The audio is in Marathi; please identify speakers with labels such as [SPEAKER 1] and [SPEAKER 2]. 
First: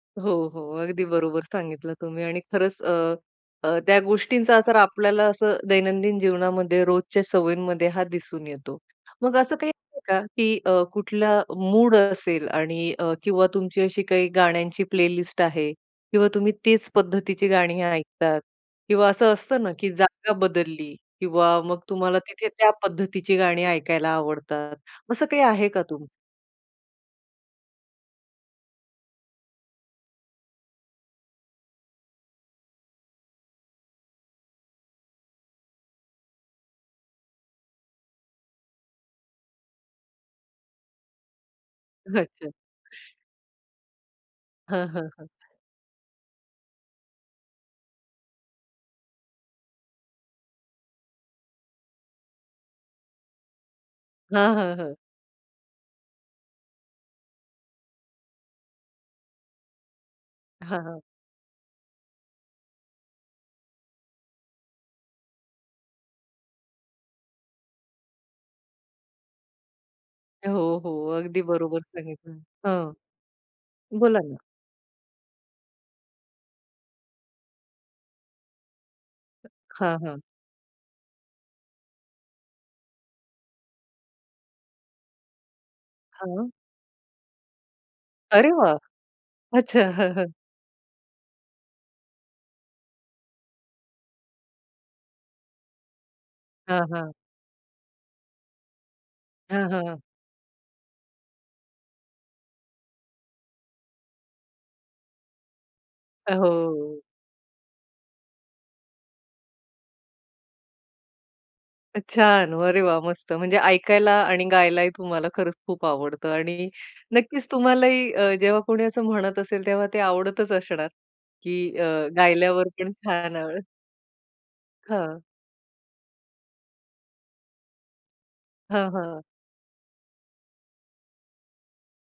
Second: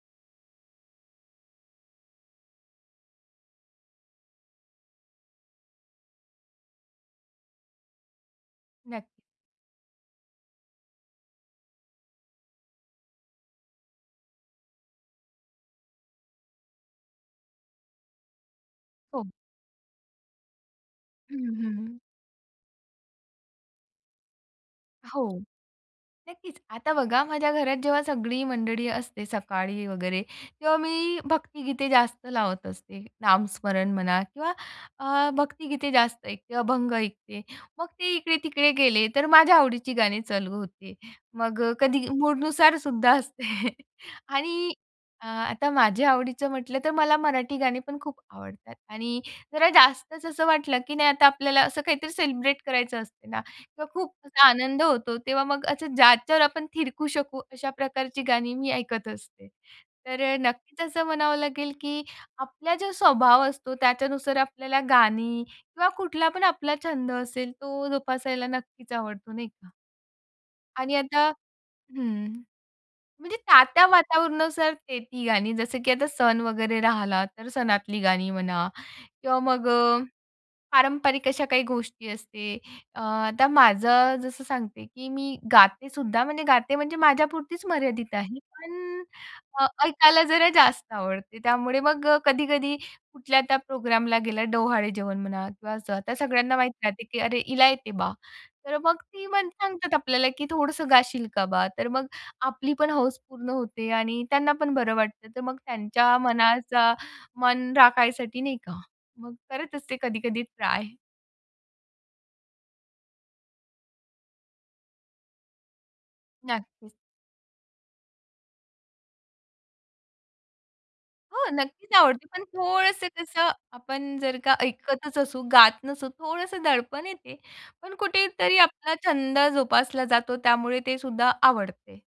[SPEAKER 1] हो, हो. अगदी बरोबर सांगितलं तुम्ही आणि खरंच अ, अ, त्या गोष्टींचा असर आपल्याला असं दैनंदिन जीवनामध्ये रोजच्या सवयींमध्ये हां दिसून येतो.
[SPEAKER 2] नक्की.
[SPEAKER 1] मग असं काही आहे का की अ, कुठला मूड असेल आणि अ, किंवा तुमची अशी काही गाण्यांची प्लेलिस्ट आहे किंवा तुम्ही तीच पद्धतीची गाणी ऐकतात किंवा
[SPEAKER 2] हो.
[SPEAKER 1] असं असतं ना की जागा बदलली
[SPEAKER 2] हं,
[SPEAKER 1] किंवा मग
[SPEAKER 2] हं.
[SPEAKER 1] तुम्हाला तिथे त्या पद्धतीची गाणी ऐकायला आवडतात. असं
[SPEAKER 2] हो.
[SPEAKER 1] काही आहे का तुमचं?
[SPEAKER 2] नक्कीच आता बघा माझ्या घरात जेव्हा सगळी मंडळी असते सकाळी वगैरे, तेव्हा मी भक्तीगीते जास्त लावत असते. नामस्मरण म्हणा किंवा अ, भक्तिगीते जास्त ऐकते, अभंग ऐकते. मग ते इकडे-तिकडे गेले तर, माझ्या आवडीची गाणी चालू होते. मग कधी
[SPEAKER 1] अच्छा.
[SPEAKER 2] मूडनुसार सुद्धा असते आणि
[SPEAKER 1] हं, हं.
[SPEAKER 2] अ, आता माझ्या आवडीचं म्हटलं तर, मला मराठी गाणीपण खूप आवडतात आणि जरा जास्तच असं वाटलं की नाही आता आपल्याला असं काहीतरी सेलिब्रेट करायचं असते ना, तर खूप असा
[SPEAKER 1] हां, हं.
[SPEAKER 2] आनंद
[SPEAKER 1] हं.
[SPEAKER 2] होतो, तेव्हा मग असं ज्याच्यावर आपण थिरकू शकू, अशा प्रकारची गाणी मी ऐकत असते. तर नक्कीच
[SPEAKER 1] हां, हां.
[SPEAKER 2] असं म्हणावं लागेल की आपला जो स्वभाव असतो, त्याच्यानुसार आपल्याला गाणी किंवा कुठलापण आपला छंद असेल तो जोपासायला नक्कीच आवडतो, नाही का.
[SPEAKER 1] हो,
[SPEAKER 2] आणि
[SPEAKER 1] हो.
[SPEAKER 2] आता
[SPEAKER 1] अगदी बरोबर
[SPEAKER 2] हं.
[SPEAKER 1] सांगितलं हं.
[SPEAKER 2] म्हणजे त्या-त्या
[SPEAKER 1] बोला ना.
[SPEAKER 2] वातावरणासारखी ते ती गाणी, जसं की आता सण वगैरे राहिला तर सणातली गाणी म्हणा किंवा मग
[SPEAKER 1] हां, हां.
[SPEAKER 2] पारंपरिक अशा काही गोष्टी असतात. आता माझं जसं सांगते की मी गातेसुद्धा, म्हणजे
[SPEAKER 1] हां.
[SPEAKER 2] गाते म्हणजे माझ्यापुरतीच मर्यादित आहे.
[SPEAKER 1] अरे वाह!
[SPEAKER 2] पण
[SPEAKER 1] अच्छा हं,
[SPEAKER 2] ऐकायला
[SPEAKER 1] हं.
[SPEAKER 2] जरा जास्त आवडतं. त्यामुळे मग कधी-कधी कुठल्या त्या प्रोग्रामला गेलं, डोहाळेजेवण म्हणा किंवा आता सगळ्यांना
[SPEAKER 1] हां,
[SPEAKER 2] माहीत असतं
[SPEAKER 1] हां.
[SPEAKER 2] की "अरे, हिला येतंय बा," तर मग ती
[SPEAKER 1] हां,
[SPEAKER 2] म्हणतात
[SPEAKER 1] हं.
[SPEAKER 2] आपल्याला की "थोडंसं गाशील का बा?" तर मग आपली पण हौस पूर्ण होते आणि त्यांनापण बरं वाटतं. तर मग त्यांच्या मनाचा
[SPEAKER 1] हो.
[SPEAKER 2] मान राखायसाठी नाही का, मग करत असते कधी-कधी ट्राय.
[SPEAKER 1] छान! अरे वाह! मस्त. म्हणजे ऐकायला आणि गायलाही तुम्हाला खरंच खूप आवडतं आणि
[SPEAKER 2] नक्कीच.
[SPEAKER 1] नक्कीच तुम्हालाही अ, जेव्हा कोणी असं म्हणत असेल तेव्हा ते आवडतच असणार
[SPEAKER 2] हो
[SPEAKER 1] की अ,
[SPEAKER 2] नक्कीच आवडते. पण
[SPEAKER 1] गायल्यावर पण
[SPEAKER 2] थोडंसं
[SPEAKER 1] छान
[SPEAKER 2] कसं
[SPEAKER 1] आवड.
[SPEAKER 2] आपण जर का ऐकतच
[SPEAKER 1] हं.
[SPEAKER 2] असू, गात नसू थोडंसं दडपण येते, पण कुठेतरी
[SPEAKER 1] हां,
[SPEAKER 2] आपला
[SPEAKER 1] हां.
[SPEAKER 2] छंद जोपासला जातो, त्यामुळे ते सुद्धा आवडते.